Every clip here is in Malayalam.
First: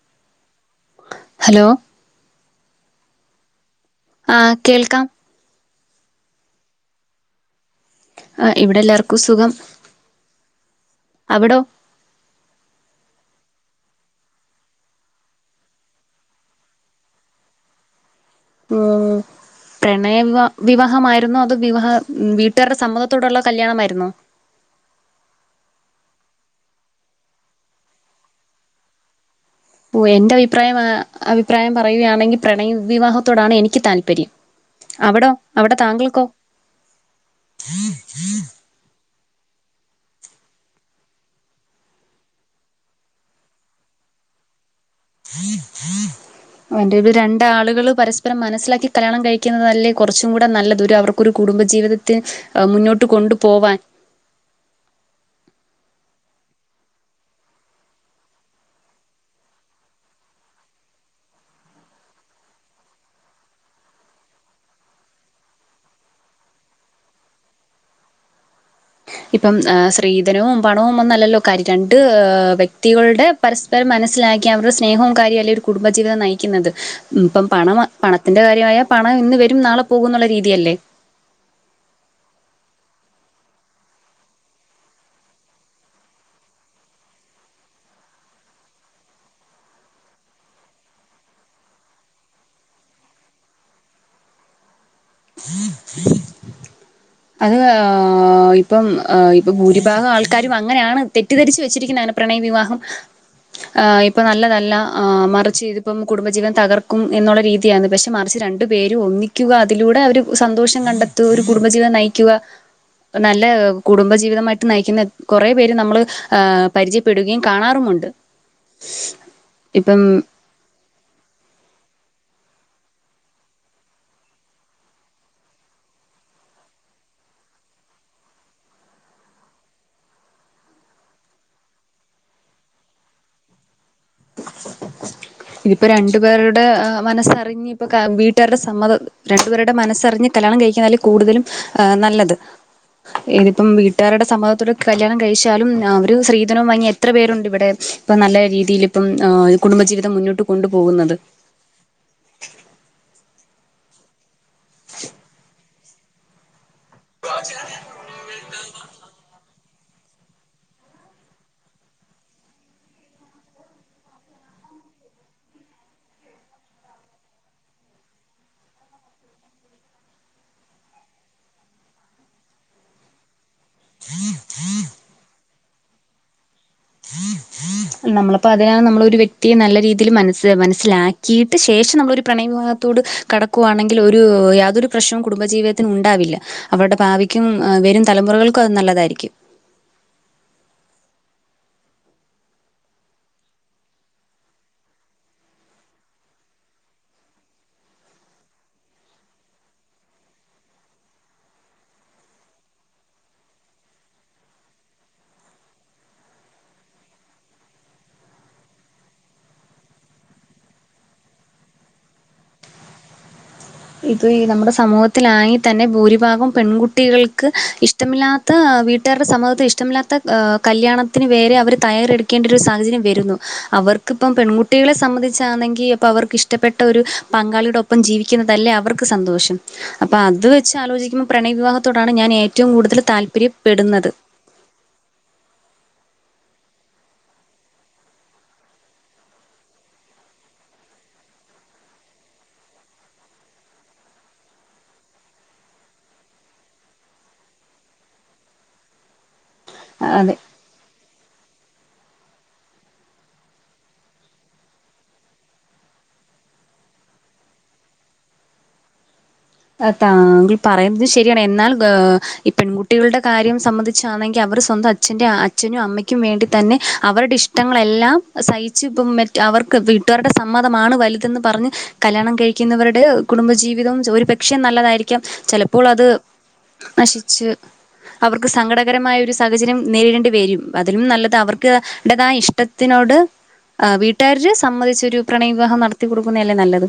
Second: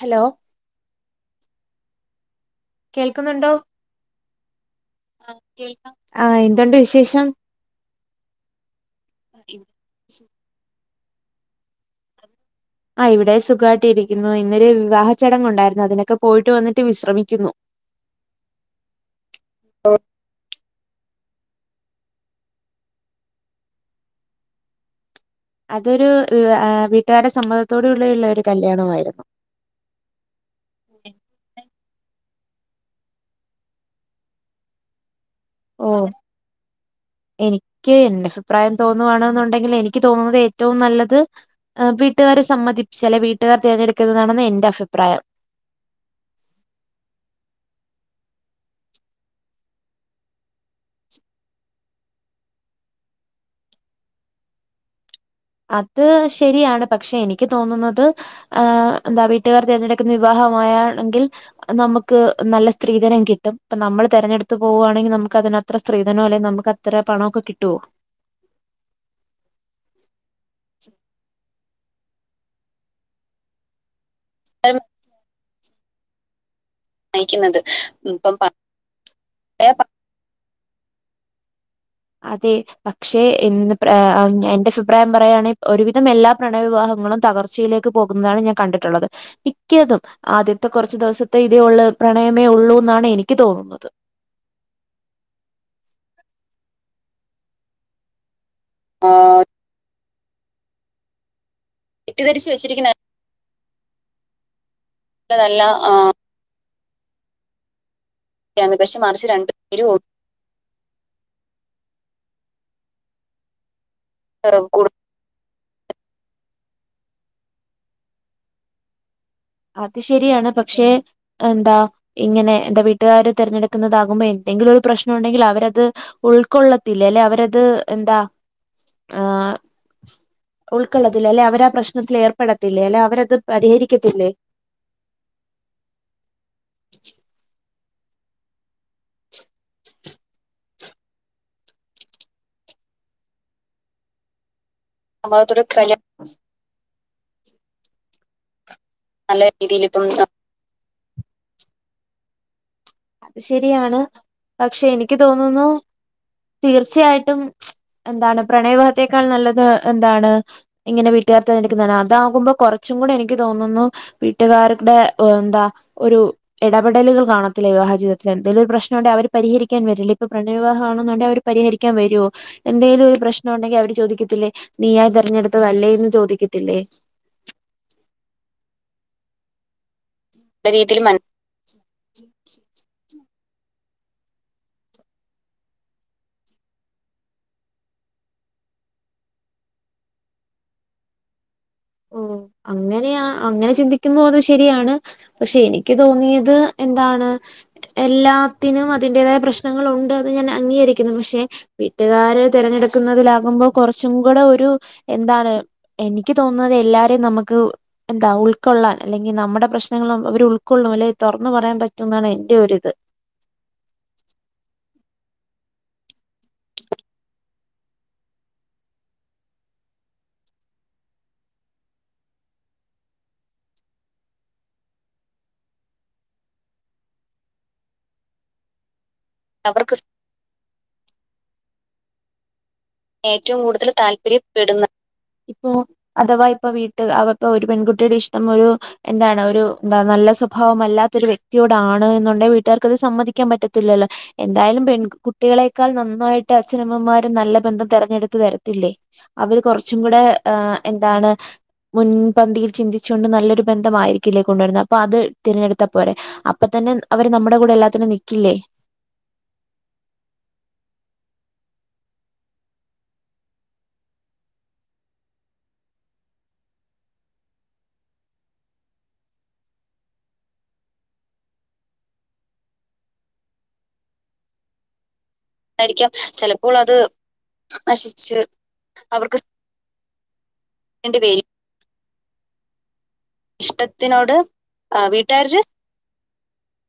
ഹലോ ഹലോ കേൾക്കുന്നുണ്ടോ ആഹ് കേൾക്കാം ആഹ് എന്തുണ്ട് വിശേഷം ആഹ് ഇവിടെ എല്ലാർക്കും സുഖം അവിടോ ആഹ് ഇവിടെ സുഖമായിട്ടിരിക്കുന്നു ഇന്നൊരു വിവാഹ ചടങ്ങ് ഉണ്ടായിരുന്നു അതിനൊക്കെ പോയിട്ട് വന്നിട്ട് വിശ്രമിക്കുന്നു ഉം പ്രണയ വിവാ വിവാഹമായിരുന്നോ അതോ വിവാഹ വീട്ടുകാരുടെ സമ്മതത്തോടുള്ള കല്യാണമായിരുന്നോ അതൊരു വീട്ടുകാരെ സമ്മതത്തോടുള്ളുള്ള ഒരു കല്യാണമായിരുന്നു ഓഹ് എന്റെ അഭിപ്രായം അഭിപ്രായം പറയുകയാണെങ്കിൽ പ്രണയ വിവാഹത്തോടാണ് എനിക്ക് താല്പര്യം അവിടോ അവിടെ ഓഹ് താങ്കൾക്കോ എനിക്ക് എന്റെ അഭിപ്രായം തോന്നുവാണന്നുണ്ടെങ്കിൽ എനിക്ക് തോന്നുന്നത് ഏറ്റവും നല്ലത്. വീട്ടുകാരെ സമ്മതിപ്പിച്ച് അല്ലെ വീട്ടുകാർ തിരഞ്ഞെടുക്കുന്നതാണെന്ന എന്റെ അഭിപ്രായം. [unintelligible] ന്റെ രണ്ട് ആളുകൾ പരസ്പരം മനസ്സിലാക്കി കല്യാണം കഴിക്കുന്നത്തല്ലേ കുറച്ചും കൂടെ നല്ലത് ഒരു അവർ ഒരു കുടുംബജീവിതത്തി മുന്നോട്ട് കൊണ്ടു പോവാൻ അത് ശരിയാണ് പക്ഷെ എനിക്ക് തോന്നുന്നത് ആഹ് എന്താ വീട്ടുകാർ തിരഞ്ഞെടുക്കുന്ന വിവാഹമായാണെങ്കിൽ നമുക്ക് നല്ല സ്ത്രീധനം കിട്ടും. ഇപ്പ നമ്മള് തെരഞ്ഞെടുത്ത് പോവുയാണെങ്കിൽ നമുക്ക് അ അതിനകത്ത് അത്ര സ്ത്രീധനോ ല്ലെങ്കിൽ നമുക്ക് അത്ര പണമൊക്കെ കിട്ടോ? ഇപ്പം സ്‌ത്രീധനവും പണവും ഒന്നും അല്ലല്ലോ കാര്യം രണ്ട് വ്യക്തികളുടെ പരസ്പരം മനസ്സിലാക്കി അവരുടെ സ്നേഹവും കാര്യവും അല്ലെ ഒരു [unintelligible] കുടുംബജീവിതം നയിക്കുന്നത്. ഇപ്പം നയിക്കുന്നത് പണം ഇപ്പം പണത്തിന്റെ കാര്യമായ പണം ഇന്ന് വരും പണ്ടേ പ നാളെ പോകുന്നുള്ള രീതിയല്ലേ? അതെ. പക്ഷേ ഇന്ന് എന്റെ അഭിപ്രായം പറയുകയാണെങ്കിൽ ഒരുവിധം എല്ലാ പ്രണയവിവാഹങ്ങളും തകർച്ചയിലേ [unintelligible] പോകുന്നതാണ് ഞാൻ കണ്ടിട്ടുള്ളത് മിക്കതും ആദ്യത്തെ കുറച്ച് ദിവസത്തെ ഇതേ ഉള്ളു പ്രണയമേ ഉള്ളൂ എന്നാണ് എനിക്ക് തോന്നുന്നത് [inaudible] അത് ഇപ്പം ആഹ് ഇപ്പൊ ഭൂരിഭാഗം ആൾക്കാരും അങ്ങനെയാണ് തെറ്റിദ്ധരിച്ച് വെച്ചിരിക്ക പ്രണയ തെറ്റിദ്ധരിച്ച് വിവാഹം വെച്ചിരിക്കുന്ന ഹ് ഇപ്പൊ നല്ലതല്ല. മറിച്ച് നല്ലതല്ല ഇതിപ്പോ ആ കുടുംബജീവിതം തകർ ക്കും എന്നുള്ള രീതിയാണ് പക്ഷെ മറിച്ച് രണ്ടു യാണ് പക്ഷെ പേരും മറിച്ച് ഒന്നിക്കുക രണ്ടുപേരും അതിലൂടെ അവർ സന്തോഷം കണ്ടെത്തുക ഒരു കുടുംബജീവിതം നയിക്കുക നല്ല കുടുംബജീവിതമായിട്ട് കൂടു നയിക്കുന്ന എത്രയോ കുറെ പേര് നമ്മൾ പരിചയപ്പെടുകയും ആഹ് കാണാറുമുണ്ട് അത് ഇപ്പം ശരിയാണ് പക്ഷെ എന്താ ഇങ്ങനെ എന്താ വീട്ടുകാര് തിരഞ്ഞെടുക്കുന്നതാകുമ്പോ എന്തെങ്കിലും ഒരു പ്രശ്നം ഉണ്ടെങ്കിൽ അവരത് ഉൾക്കൊള്ളത്തില്ലേ ല്ലെ അവരത് എന്താ ആഹ് ഉൾക്കൊള്ളത്തില്ല അല്ലെ അവര് ആ പ്രശ്നത്തിൽ ഏർപ്പെടത്തില്ലേ അല്ലെ അവരത് പരിഹരിക്കത്തില്ലേ? ഇതിപ്പോ രണ്ടു പേരുടെ മനസ്സറിഞ്ഞു ഇപ്പൊ വീട്ടുകാരുടെ സമ്മതം രണ്ടുപേരുടെ മനസ്സറിഞ്ഞ് കല്യാണം കഴിക്കുന്ന അല്ലേ കൂടുതലും നല്ലത് ഇതിപ്പം വീട്ടാരുടെ സമ്മതത്തോടെ കല്യാണം സമ്മതത്തോടെ കഴിച്ചാലും കല്യാണം അവർ സ്ത്രീധനവും വാങ്ങി എത്ര പേരുണ്ട് ഇവിടെ ഇപ്പോൾ നല്ല രീതിയിൽ. പ്പം നല്ല രീതിയിൽ ഇപ്പം കുടുംബജീവിതം മുന്നോട്ട് കൊണ്ടു പോകുന്നത്. അത് ശരിയാണ്. പക്ഷെ എനിക്ക് തോന്നുന്നു തീർച്ചയായിട്ടും എന്താണ് പ്രണയ വിവാഹത്തേക്കാൾ നല്ലത് എന്താണ് ഇങ്ങനെ വീട്ടുകർ തിരഞ്ഞെടുക്കുന്നതാണ്. അതാകുമ്പോൾ കുറച്ചും കൂടെ എനിക്ക് തോന്നുന്നു വീട്ടുകാരുടെ എന്താ ഒരു ടപെടലുകൾ കാണത്തില്ലേ വിവാഹ ജീവിതത്തിൽ എന്തെലും ഒരു പ്രശ്നം ഉണ്ടായാ അവര് പരിഹരിക്കാൻ വരില്ലേ ഇപ്പൊ പ്രണയവ വിവാഹം ആണെന്നുണ്ടെ അവർ പരിഹരിക്കാൻവര്ഒ? എന്തേലൊരു പ്രശ്നോണ്ടെങ്കി അവര് ചോദിക്കത്തില്ലേ നീ ആ തെരഞ്ഞെടുത്തതല്ലേന്ന് ചോദിക്കത്തില്ലേ? നമ്മളപ്പോ അതിനാണ് നമ്മളൊരു വ്യക്തിയെ നല്ല രീതിൽ മനസ് രീതിയിൽ മന മനസ്സിലാക്കി യ ശേഷം നമ്മളൊരു പ്രണയ വിവാഹത്തോട് കടക്കുകവാണെങ്കിൽ ഒരു യാതൊരു പ്രശ്നവും കുടുംബജീവിതത്തിന് ഉണ്ടാവില്ല. അവരുടെ ഭാവിക്കും വെരും തലമുറകൾക്കും അത് നല്ലതായിരിക്കും ഓഹ് ഓ അങ്ങനെയ അങ്ങനെ ചിന്തിക്കുമ്പോ അത് ശരിയാണ്. പക്ഷെ എനിക്ക് തോന്നിയത് എന്താണ് എല്ലാത്തിനും അതിന്റേതായ പ്രശ്നങ്ങളൊണ്ട് എന്ന് ഞാൻ അംഗീകരിക്കുന്നു പക്ഷെ വീട്ടുകാര് തിരഞ്ഞെടുക്കുന്നതിലാകുമ്പോ കുറച്ചും കൂടെ ഒരു എന്താണ് എനിക്ക് തോന്നു ന്നത് എല്ലാരേം നമുക്ക് ന്താ ഉൾക്കൊള്ളാൻ അല്ലെങ്കി നമ്മടെ പ്രശ്നങ്ങൾ അവരുൾക്കൊള്ളുല്ലെ തുറന്നു പറയാൻ പറ്റും ന്നാണ് എന്റെറെ ഒരിത് ഇപ്പോ ഈ നമ്മുടെ സമൂഹത്തിലാങ്ങി തന്നെ ഭൂരിഭാഗം പെൺകുട്ടികൾക്ക് ഇഷ ഇഷ്ടമില്ലാത്ത വീട്ടാരുടെ സമൂഹത്തിൽ ഇഷ്ടമില്ലാത്ത ക കല്യാണത്തിന് വേരെ അവര് തയ്യാറെടുത്ത ക്കേണ്ടൊരു സാഹചര്യം വരുന്നു. അവർക്കിപ്പം പെൺകുട്ടികളെ സംബന്ധിച്ചാന്നെങ്കിൽ ഇപ്പ വർക്ക് ഇഷ് ഷ്ട്ടപ്പെട്ട ഒരു പങ്കാളിയുടെ ഒപ്പം ജീവിക്കുന്നത തല്ലേ അവർക്ക് സന്തോഷം. അവർക്ക് അപ്പൊ അത് വെച്ച് ആലോചിക്കുമ്പോ പ്രണയ വിവാഹത്തോടാണ് ഞാൻ ഏറ്റവും കൂടുതല് ഏറ്റവും കൂടുതൽ താല്പര്യപ്പെടുന്നത് ഇപ്പോ അഥവാ ഇപ്പ വീട്ട് അവ പ്പൊ ഒരു പെൺകുട്ടിയുടെ ഇഷ്ടം ഒരു എന്താണ് ഒരു എന്താ നല്ല സ്വഭാവമല്ലാത്തൊരു വ്യക്തിയോടാണ് എന്നുണ്ടെ വീട്ടുകാർക്ക് അത് സമ്മതിക്കാൻ പറ്റത്തില്ലല്ലോ? എന്തായാലും പെൺ കുട്ടികളെക്കാൾ നന്നായിട്ട് അച്ഛനമ്മമാരും നല്ല ബന്ധം തെരഞ്ഞെടുത്ത് തരത്തില്ലേ? അവര് കുറച്ചും കൂടെ അതെ ആ എന്താണ് മുൻപന്തിയിൽ ചിന്തിച്ചുകൊണ്ട് നല്ലൊരു ബന്ധമായിരിക്കില്ലേ കൊണ്ടുവരുന്നത്. അപ്പൊ അത് തിരഞ്ഞെടുത്താ പോരെ? അപ്പ തന്നെ അവര് നമ്മടെ കൂടെ എല്ലാത്തിനും നിക്കില്ലേ? അഹ് താങ്കൾ പറയുന്നത് ശരിയാണ് എന്നാൽ ഗേ ഈ പെൺകുട്ടികളുടെ കാര്യം സംബന്ധിച്ചാണെങ്കി അവർ സ്വന്തം അ ച്ഛ്ന്റെ അ അച്ഛനും അമ്മയ്ക്കും വേണ്ടി തന്നെ അവരുടെ ഇഷ്ടങ്ങളെല്ലാം സഹിച്ച് ഇപ്പം മെ അവർക്ക് വീട്ടാരുടെ സമ്മതമാണ് വലുതെന്ന് പറഞ്ഞ് കല്യാണം കഴിക്കുന്നവരുടെ കുടുംബജീവിതവും ചൊ ഒരു പക്ഷേ നല്ലതായിരിക്കാം ചില ണ്ടായിരിക്കാം ചെല നശിച്ച് അവർക്ക് സങ്കടകരമായ ഒരു അവർക്ക് സാഹചര്യം നേരിടേണ്ടി വെരും അതിലും വേണ്ടി നല്ലത് വരും അവർ ക്ക് ടതായ ഇഷ്ടത്തിനോട് ആ ഇഷ്ടത്തിനോട് വീട്ടുകാര് സംമ്മതിച്ചൊരു പ്രണയ വീട്ടുകാര് വിവാഹം നട ത്തി കൊടുക്കുന്നയല്ലേ നല്ലത്.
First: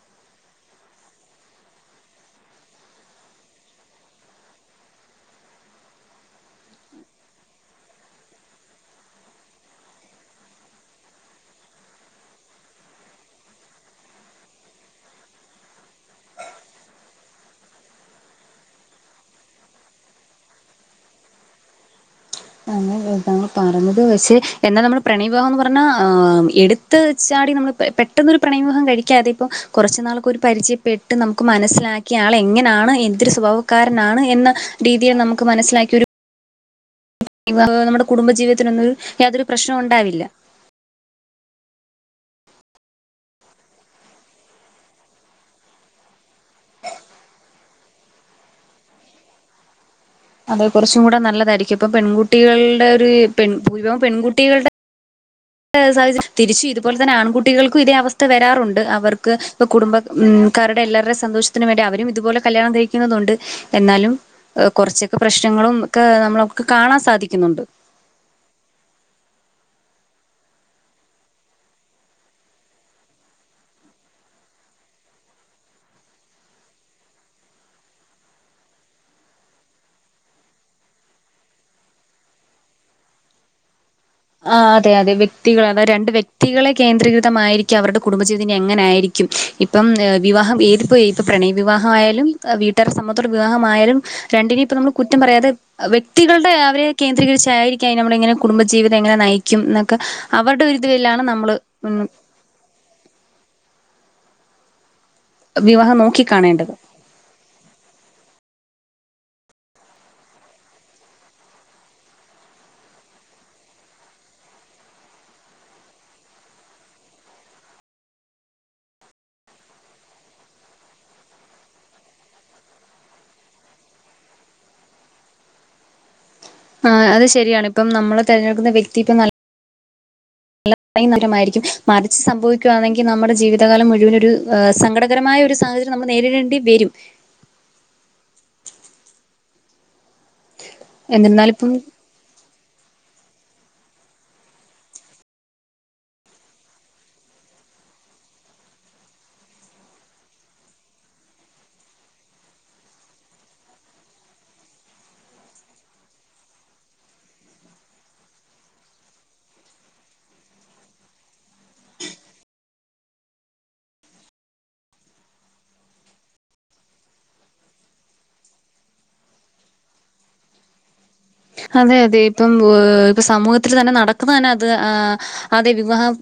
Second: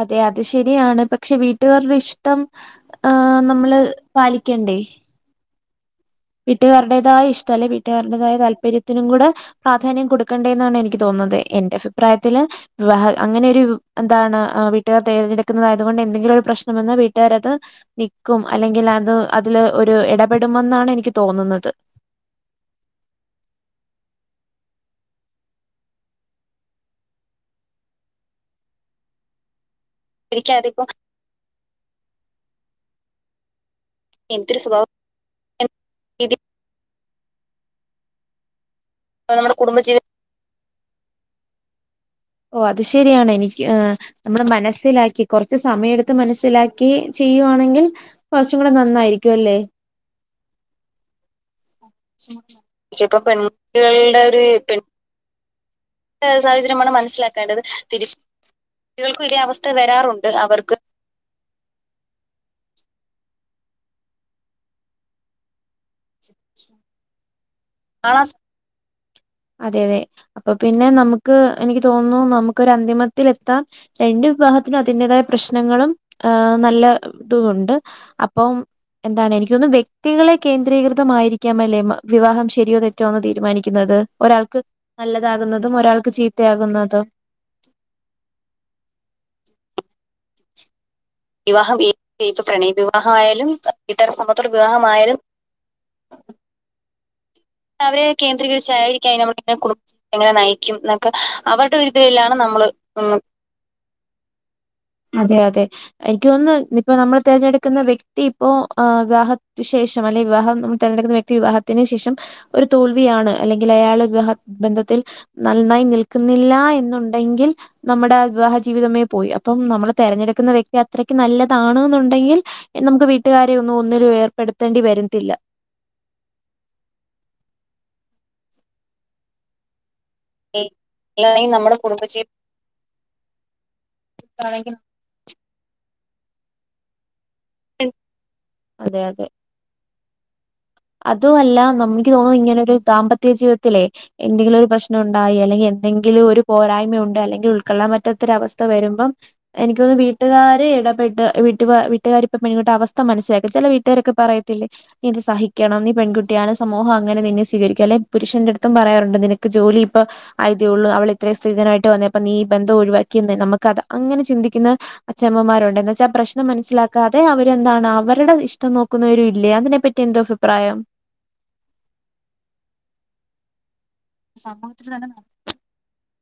അതെ അത് ശരിയാണ് പക്ഷെ വീട്ടുകാരുടെ ഇഷ്ടം ഏഹ് നമ്മള് പാലിക്കണ്ടേ? വീട്ടുകാരുടേതായ ഇഷ്ട്ടം അല്ലെ വീട്ടുകാരുടേതായ താല്പര്യത്തിനും കൂടെ പ്രാധാന്യം കൊടുക്കണ്ടേ എന്നാണ് എനിക്ക് തോന്നുന്നത് എന്റെ അഫിപ്രായത്തില് വിവാഹ അങ്ങനെ ഒരു എന്താണ് അ വീട്ടുകാർ തരഞ്ഞെടുക്കുന്നത് ആയതുകൊണ്ട് എന്തെങ്കിലും ഒരു പ്രശ്നം വന്ന വീട്ടുകാരത് നിക്കും അല്ലെങ്കിലത് അതിലൊരു ഇടപെടുമെന്നാണ് എനിക്ക് തോന്നുന്നത്. അങനെ അല്ല താങ്കൾ പറഞ്ഞത് പഷേ എന്നാ നമ്മള് പ്രണയ വിവാഹം എന്ന് പറഞ്ഞാ എടു ടുത്ത് ചാടി നമ്മള് പെട്ടെന്നൊരു പ്രണയവിവാഹം കഴിക്കാതെ ഇപ്പോ കുറച് നാള് ക്കൊരു എനിക്കതിപ്പോ പരിചയപ്പെട്ട് നമുക്ക് മനസ്സിലാക്കി ആള് എങ്ങനാണ് എന്തൊരു സ്വഭാവ ക്കാരനാണ് എന്ന എന്തൊരു സ്വഭാവ രീതിയിൽ നമുക്ക് മനസ്സിലാക്കിയൊരു വിവാഹോ നമ്മുടെ കുടുംബജീവിതത്തിനൊന്നും യാതൊരു നമ്മുടെ പ്രശ്നവും കുടുംബജീവി ഉണ്ടാവില്ല ഓഹ് അത് ശരിയാണ് എനിക്ക് നമ്മള് മനസ്സിലാക്കി കുറച്ച് സമയം എടുത്ത് മനസ്സിലാക്കി ചെയ്യുവാണെങ്കിൽ കുറച്ചും കൂടെ നന്നായിരിക്കും അല്ലേ? അതെ കുറച്ചും കൂടെ നല്ലതായിരിക്കും. ഇപ്പം പെൺകുട്ടികളുടെ ഒര് ഇപ്പൊ പെൺ ഭൂരിഭാഗം പെൺകുട്ടികളുടെ ഒരു പെൺകുട്ടികൾടെ പെൺ ടെ സാഹചര്യം തിരിച്ചു സാഹചര്യമാണ് ഇതുപോലെ തന്നെ മനസ്സിലാക്കേണ്ടത് ആൺകുട്ടികൾക്കു ഇതേ തിരിച്ച് അവസ്ഥ വരാറുണ്ട് കുട്ടികൾക്കും അവർക്ക് ഇതേ ഇപ്പ അവസ്ഥ കുടുംബ വരാറുണ്ട് അവർക്ക് ക്കാരുടെ എല്ലാരുടെ സന്തോഷ ത്തിനും വേണ്ടി അവരും ഇതുപോലെ കല്യാണം കഴിക്കുന്നുന്നതുണ്ട് എന്നാലും കൊറച്ചൊക്കെ പ്രശ്നങ്ങളും ഒക്കെ നമ്മളൊക്കെ കാണാൻ സാധിക്കുന്നുണ്ട് കാണാൻ സാ അതെ അതെ. അപ്പൊ പിന്നെ നമുക്ക് എനിക്ക് തോന്നുന്നു നമുക്കൊര് അന്തിമത്തിലെത്താൻ രണ്ട് വിഭാഗത്തിനും അതിൻ്റെതായ പ്രശ്നങ്ങളും ഏഹ് നല്ല ഇതുമുണ്ട് അപ്പം എന്താണ് എനിക്ക്യോന്ന്ന്ന് വ്യക്തികളെ കേന്ദ്രീകൃതമായിരിക്കാമല്ലേ വിവാഹം ശരിയോ തെറ്റോന്ന് തീരുമാനിക്കുന്നത് ഒരാൾക്ക് ആഹ് അതെ അതെ വ്യക്തികളെ നല്ലതാകുന്നതും അതത് ഒരാൾക്ക് രണ്ട് വ്യക്തികളെ ചീത്തയാകുന്നതും. കേന്ദ്രീ മായിരിക്കാം അവരുടെ കുടുംബജീവിതം ഇനി എങ്ങനെ ആയിരിക്കും ഇപ്പം വിവാഹം ഏതിപ്പോ ഇപ്പൊ പ്രണയ വിവാഹം ഈ വിവാഹമായാലും ഇപ്പൊ പ്രണയ വീട്ടുകാർടെ സമ്മതത്തോടെ വിവാഹമായാലും വിവാഹമായാലും വീട്ടുകാരുടെ സമ്മതത്തോടെ രണ്ടിനിം ഇപ്പം നമ്മള് വിവാഹമായാലും കുറ്റം പറയാതെ വ്യക്തികൾടെ അവരെ കേന്ദ്രീകരിച്ചായിരിക്കാ ഇനി നമ്മളെ ഇങ്ങനെ കുടുംബജീവി ക്കാം [unintelligible] കുടുംബജീവിതം എങ്ങനെ നയിക്കും ന്നൊക്കെ ഒരിതിലാണ് നമ്മള് അവരുടെ ഒരിത് ആണ് നമ്മള്. [unintelligible] അതെ അതെ. വിവാഹം എനിക്ക് നോക്കിക്കാണേണ്ടത് തോന്നുന്ന് ഇപ്പൊ നമ്മൾ തിരഞ്ഞെടുക്കുന്ന വ്യക്തി ഇപ്പോ ഏഹ് വിവാഹത് ശേഷം അല്ലങ്കിൽ വിവാഹം നമ്മൾ തിരഞ്ഞെടുക്കുന്ന വ്യക്തി വിവാഹ ത്തിന് ശേഷം ഒരു തോൽവിയാണ് അല്ലെങ്കിൽ അയാള വിവാഹ ബന്ധത്തിൽ നന്നായി നിൽക്കുന്നില്ല എന്നുണ്ടെങ്കിൽ നമ്മുടെ വിവാഹ ജീവിതമേ പോയി അപ്പം നമ്മൾ തിരഞ്ഞെടുക്കുന്ന വ്യക്തി അത്രക്ക് നല്ലതാണ് എന്നുണ്ടെങ്കിൽ നമുക്ക് വീട്ടുകാരെ ഒന്നും ഒന്നിനും ഏർപ്പെടുത്തേണ്ടി വരത്തില്ല ആഹ് അത് ശരിയാണ് ഇപ്പം നമ്മള് തെരഞ്ഞെടുക്കുന്ന വ്യക്തി ഇപ്പം നല്ല ഇല്ലെങ്കിൽ നല്ലളരമായിരിക്കും നമ്മുടെ മറിച്ച് കുടുംബജീവിതത്തിലാണെങ്കിൽ സംഭവിക്കുകവാണെങ്കിൽ നമ്മുടെ ജീവിതകാലം മുഴുവനൊ ഒരു സങ്കട സങ്കടകരമായ ഒരു സാഹചര്യം നമ്മൾ നേരിടേണ്ടി വരും അതെ അതെ അതു എന്നിരുന്നാലും അല്ല ഇപ്പം നമുക്ക് തോന്നും ഇങ്ങനെ ഒരു ദാമ്പത്യ ജീവിതത്തിലേ എന്തെങ്കിലും ഒരു പ്രശ്നം ഉണ്ടായി അല്ലെങ്കിൽ എന്തെങ്കിലും ഒരു പോരായ്മ ഉണ്ട് അല്ലെങ്കിൽ ഉൾക്കൊള്ളാൻ പറ്റാത്തൊരവസ്ഥ വരുമ്പം എനിക്കൊന്ന് വീട്ടുകാര് ഇടപെട്ട് വീട്ടുക വീട്ടുകാരിപ്പ പെൺങ്ങിട്ട് അവസ്ഥ മനസ്സിലാക്കും ചില വീട്ടുകാരൊക്കെ പറയത്തില്ലേ നീ ഇത് സഹി ിക്കണംന്ന്ഈ പെൺകുട്ടിയാണ് സമൂഹം അങ്ങനെ നിന്നെ സ്വീകരിക്ക അല്ലെ പുരുഷന്റെ അടുത്തും പറയാറുണ്ട് നിനക്ക് ജോലി ഇപ്പൊ ആയിതേ ഉള്ളൂ അവള ഇത്രയും സ്ത്രിതനായിട്ട് വന്നേ അപ്പൊ നീ ബന്ധം ഒഴിവാക്കിയേ നമുക്ക്ത് അങ്ങനെ ചിന്തിക്കുന്ന അച്ഛമ്മമാരുണ്ട് എന്ന വച്ചാൽ പ്രശ്നം മനസ്സിലാക്കാതെ അവര് എന്താണ് അവരുടെ ഇഷ്ടം നോക്കുന്നവര ഇല്ലേ അതിനെപ്പറ്റി എന്തോ അഭി അഭിപ്രായം അതെ അതെ ഇപ്പം ഇപ്പ സമൂഹത്തിൽ തന്നെ നട അത്് സമൂഹത്തിൽ തന്നെ അതെ വിവാഹം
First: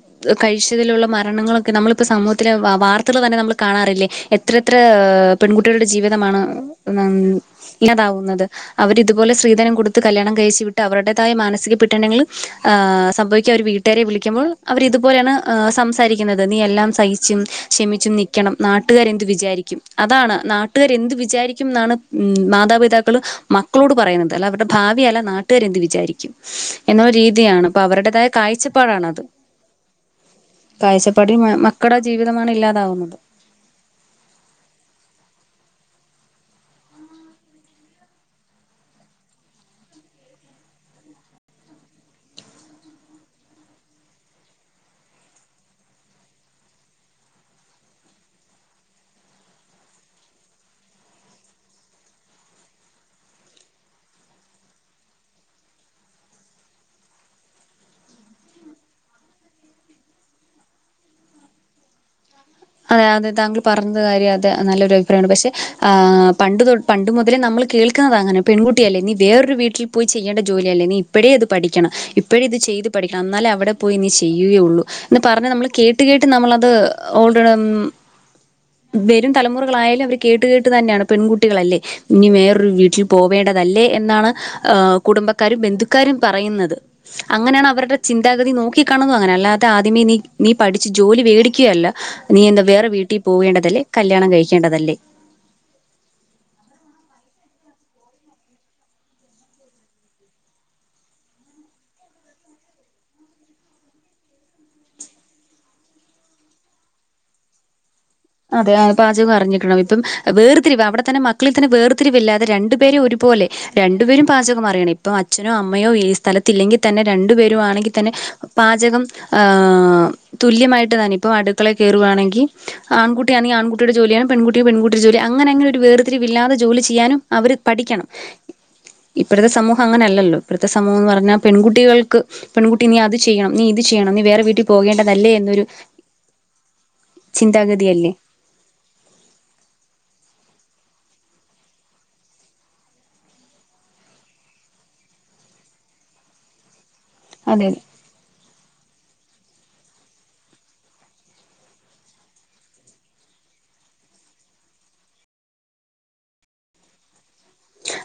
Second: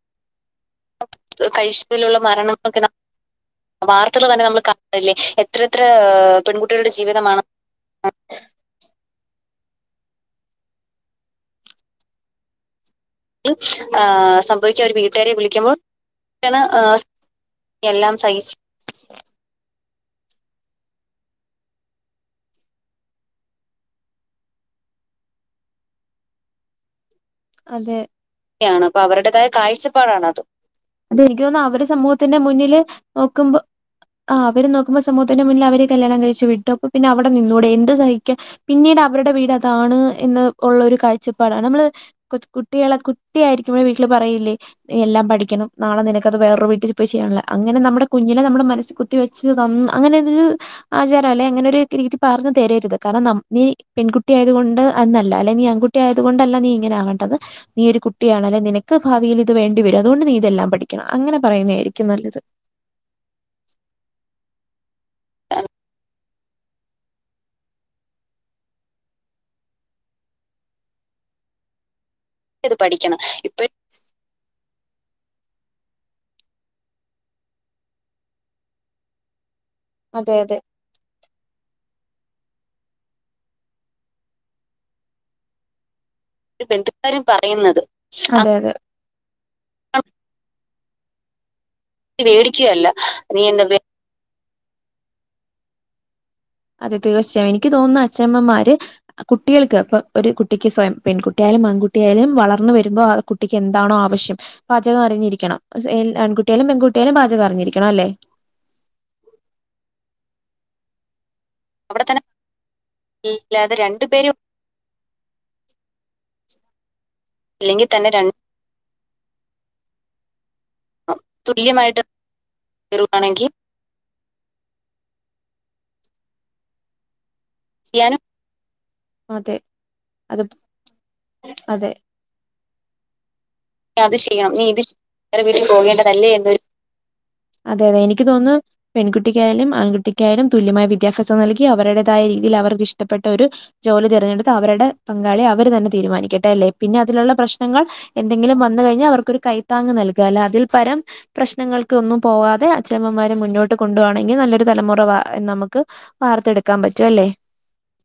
കഴിച്ചതിലുള്ള മരണങ്ങളൊക്കെ നമ്മളിപ്പോ കഴിച്ചതിലുള്ള സമൂഹത്തിലെ മരണങ്ങളൊക്കെ വാർ തന്നെ നമ്മൾ കാണാറില്ലേ വാർത്തകൾ തന്നെ നമ്മൾ എത്രത്ര കാണുന്നില്ലേ എത്ര എത്ര പെൺകുട്ടികളുടെ ജീവിതമാണ് പെൺകുട്ടികളുടെ ഉം ജീവിതമാണ് താവുന്നത് അവരിതുപോലെ സ്ത്രീധനം കൊടുത്ത് കല്യാണം കഴിച്ചുവിട്ട് അവരുടേതായ മാനസിക പെട്ടണങ്ങൾ ആഹ് സംഭവിക്കാൻ അവർ വീട്ടുകാരെ വിളിക്കുമ്പോൾ അവർ സംഭവിക്കുക ഒരു വീട്ടുകാരെ ഇതുപോലെയാണ്് വിളിക്കുമ്പോൾ സംസാരിക്കുന്നത് നീ എല്ലാം സഹിച്ചും ക്ഷമിച്ചു എല്ലാം സഹിച്ച് നിൽക്കണം നാട്ട നാട്ടുകർ എന്ത് വിചാരിക്കും അതാണ് നാട്ടുകർ എന്ത് വിചാരിക്കും എന്നാണ് ഉം മാതാപിതാക്കള് മക്കളോട് പറയുന്നത് അല്ല അവരുടെ ഭവി അല്ല നാട്ടുകാർ എന്ത് വിചാരിക്കും എന്ന രീതിയാണ് അപ്പൊ അതെ അവരുടേതായ യാണ് അപ്പൊ കാഴ്ചപ്പാടാണത് അവരുടേതായ കാഴ്ചപ്പാടാണ് അത് അത് കാഴ്ചപ്പാട് എനിക്ക് മ തോന്നുന്നു അവര് മക്കുടെ സമൂഹത്തിന്റെ ജീവിതമാണ് മുന്നില് ഇല്ലാതാവുന്നത് നോക്കുമ്പോ ആഹ് അവര് നോക്കുമ്പോ സമൂഹത്തിന്റെ മുന്നിൽ അവര് കല്യാണം കഴിച്ചു വിട്ടു അപ്പൊ പിന്നെവിടെ നിന്നുകൂടെ എന്ത് സഹിക്കുക പിന്നീട് അവരുടെ വീട് അതാണ് എന്ന് ഉള്ള ഒരു കാഴ്ചപ്പാടാണ് നമ്മള് കൊ കുട്ടികളെ കുട്ടിയായിരിക്കുമ്പോൾ വീട്ടില് പറയില്ലേ എല്ലാം പഠിക്കണം നാളെ നിനക്കത് വേറൊരു വീട്ടിൽ പോയി ചെയ്യണ അങ്ങനെ നമ്മളെ കുഞ്ഞിനെ നമ്മുടെ മനസ് കുത്തി വെച്ച് ത അങ്ങനെതൊരു ആചാരം അല്ലെ അങ്ങനെ ഒരു രീതി പറഞ്ഞു തരരുത് കാരണം നീ പെൺകുട്ടിയായത് കൊണ്ട് അന്നല്ല അല്ലെ നീ ആൺകുട്ടി കുട്ടി ആയത് കൊണ്ടല്ല നീ ഇങ്ങനെ ആകേണ്ടത് നീയ് ഒരു കുട്ടിയാണല്ലെ നിനക്ക് ഭാവിയിൽ ഇത് വേണ്ടി വരും അതുകൊണ്ട് നീ ഇതെല്ലാം പഠിക്കണം അങ്ങനെ പറയുന്നതായിരിക്കും നല്ലത് അതെ അതെ താങ്കൾ പറഞ്ഞത് കാര്യം അതെ നല്ലൊരു അഭിപ്രായം ആണ് പക്ഷെ ആഹ് പണ്ട് തൊ പണ്ട് മുതലേ നമ്മൾ കേൾക്കുന്നത അങ്ങനെ പെൺകുട്ടി അല്ലേ നീ വേറൊരു വീട്ടിൽ പോയി ചെയ്യേണ്ട ജോലി അല്ലേ നീ ഇപ്പോഴെ അത് പഠിക്കണം ഇപ്പോഴ ഇത് ചെയ്ത് പഠിക്കണം എന്നാലും അവിടെ പോയി നി ചെയ്യുകയുള്ളൂ എന്ന് പറഞ്ഞു നമ്മൾ കേട്ട് കേട്ട് നമ്മളത് കളും വരും തലമുറകളായാലും അവർ അതെ കേട്ട് അതെ കേട്ട് തന്നെയാണ് പെൺകുട്ടികളല്ലേ ഇനി വേറൊരു വീട്ടിൽ പോവേണ്ടതല്ലേ എന്നാണ് കുടുംബക്കാരും ബന്ധു ക്കാരും പറയുന്നത് ബന്ധുക്കാരും അങ്ങനെയാണ് പറയുന്നത് അവരുടെ അതെ ചിന്താഗതി നോക്കി കാണുന്നത് അങ്ങന അല്ലാതെ ആദ്യമേ നീ നീ പഠിച്ച് ജോലി മേടിക്കുകയല്ല അതെ നീ എന്താ വേടിക്കുകയല്ല വേറെ വീട്ടിൽ നീ എന്താ പോവേണ്ടതല്ലേ കല്യാണം കഴിക്കേണ്ടതല്ലേ അതെ തീർച്ചയായും എനിക്ക് തോന്നുന്നു അച്ഛനമ്മമാര് കുട്ടികൾക്ക് ഇപ്പൊ ഒരു കുട്ടിക്ക് സ്വയം പെൺകുട്ടിയായാലും ആൺകുട്ടിയാലും വളർന്ന് വരുമ്പോ ആ കുട്ടിക്ക് എന്താണോ ആവശ്യം പാചകം അറിഞ്ഞിരിക്കണം ആൺകുട്ടിയാലും പെൺകുട്ടിയാലും പാചകം അറിഞ്ഞിരിക്കണം അല്ലേ അതെ ആഹ്‌ പാചകം അറിഞ്ഞിക്കണം ഇപ്പം വേർതിരിവ് അവിടെ തന്നെ മക്കളിൽ തന്നെ അവിടെ തന്നെ വേർതിരിവില്ലാതെ രണ്ടുപേരെ ഒരുപോലെ ഇല്ലാതെ രണ്ടു രണ്ടുപേരും പേരും പാചകം അറിയണം ഇപ്പൊ അച്ഛനോ അമ്മയോ ഈ സ്ഥലത്തില്ലെങ്കിൽ തന്നെ രണ്ടു പേരും ഇല്ലെങ്കിൽ ആണെങ്കിൽ തന്നെ രണ്ടും പാചകം ആഹ് തുല്യമായിട്ട് തന്ന ഇപ്പൊ അടുക്കളെ തുല്യമായിട്ട് കയറുവാണെങ്കിൽ കയറുകയാണെങ്കിൽ ആൺകുട്ടിയാണങ്കിൽ ആൺകുട്ടിയുടെ ജോലിയാണ് പെൺകുട്ടിയാണെ പെൺകട്ടിടെ ജോലി അങ്ങനെങ്ങനെ ഒരു വേർതി രിവ് ഇല്ലാതെ ജോലി ചെയ്യാനും അവര് പഠിക്കണം ചെയ്യാനും ഇപ്പഴത്തെ അതെ സമൂഹം അങ്ങനെല്ലല്ലോ അത് ഇപ്പഴത്തെ സമൂഹംന്ന് പറഞ്ഞാൽ അതെ പെൺകുട്ടികൾക്ക് പെൺകുട്ടി നീ അത് ചെയ്യണം നീ ഇത് ചെയ്യണം നീ വേറെ വീട്ടിൽ പോകേണ്ടതല്ലേ എന്നൊരു ല്ലെ എന്നൊരു അതെ അതെ ചിന്താഗതിയല്ലേ എനിക്ക് തോന്നുന്നു പെൺകുട്ടിക്കായാലും ആൺകുട്ടിക്കായാലും തുല്യമായ വിദ്യാഭ്യാസം നൽകി അവരുടേതായ രീതിയിൽ അവർക്ക് ഇഷ്ടപ്പെട്ട ഒരു ജോലി തിരഞ്ഞെടുത്ത് അവരുടെ പങ്കാളി അവര് തന്നെ തീരുമാനിക്കട്ടെ അല്ലേ പിന്നെ അതിലുള്ള അതെ അതെ പ്രശ്നങ്ങൾ എന്തെങ്കിലും വന്ന കഴിഞ്ഞാ അവർക്കരു കൈത്താങ് നൽകുകല്ല അതിൽ പരം പ്രശ്നങ്ങൾക്ക് ഒന്നും പോവാതെ അച്ഛനമ്മമാര് മുന്നോട്ട് കൊണ്ടുവാണെങ്കിൽ നല്ലൊരു തലമുറ വാ നമുക്ക് വാർത്തെടുക്കാൻ പറ്റും അല്ലേ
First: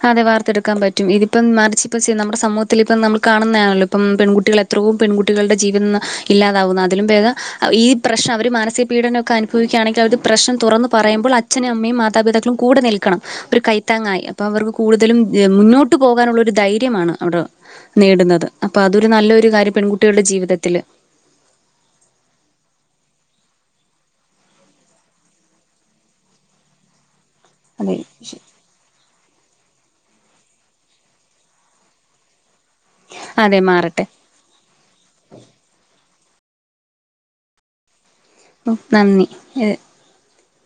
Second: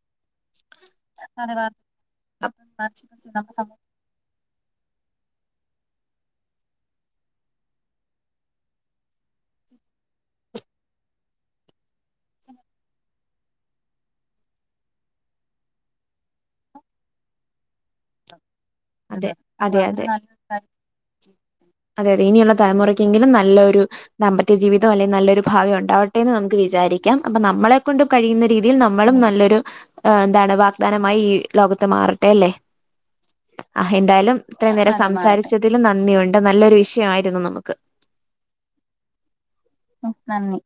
അതെ വാർത്തെടുക്കാൻ പറ്റും ഇതിപ്പം അതെ മറിച്ച് ഇപ്പ ചെയ്യ നമ്മുടെ സമൂഹത്തി ഇപ്പം നമ്മ കാണുന്നതാണല്ലോ ഇപ്പം പെൺകുട്ടികൾ എത്രവും പെൺകുട്ടികളുടെ ജീവിതന്ന് ഇല്ലാതാവുന്നു അതിലും ബേധം ഈ പ്രശ്ന അവർ മാനസിക പീഡനൊക്കെ അനുഭവിക്കുകണങ്കിൽ അവർ പ്രശ്നം തുറന്ന് പറയുമ്പോൾ അച്ഛനും അമ്മയും മാതാപതാക്കളും കൂടെ നിൽക്കണം ഒരു കൈത്താങ്ങായ് അപ്പോൾ അവർക്ക് കൂടുതലും മുന്നോട്ട് പോകാനുള്ള ഒരു ധൈര്യമാണ് അവിടെ നേടുന്നത് അപ്പൊ അതൊരു അതെ നല്ലൊരു കാര്യം അതെ അതെ പെൺകുട്ടികളുടെ നല്ലൊരു ജീവിതത്തില് അതെ അതെ ഇനിയുള്ള തലമുറയ്ക്കെങ്കിലും നല്ലൊരു ദാമ്പത്യ ജീവിതം അല്ലെങ്കിൽ നല്ലൊരു ഭാവി ഉണ്ടാവട്ടെന്ന് നമുക്ക് വിചാരിക്കാം അപ്പൊ നമ്മളെ അതെ കൊണ്ടും കഴിയുന്ന രീതി ഇതിൽ നമ്മളും നല്ലൊരു എന്താണ് വാഗ്ദാനമായി ഈ ലോകത്ത് മാറട്ടെ അല്ലെ അതെ ആഹ് മാറട്ടെ എന്തായാലും ഇത്ര നേരം സംസാരിച്ചതിലും നന്ദിയുണ്ട് നല്ലൊരു വിഷയമായിരുന്നു നമുക്ക് ഉം നന്ദി ഉം നന്ദി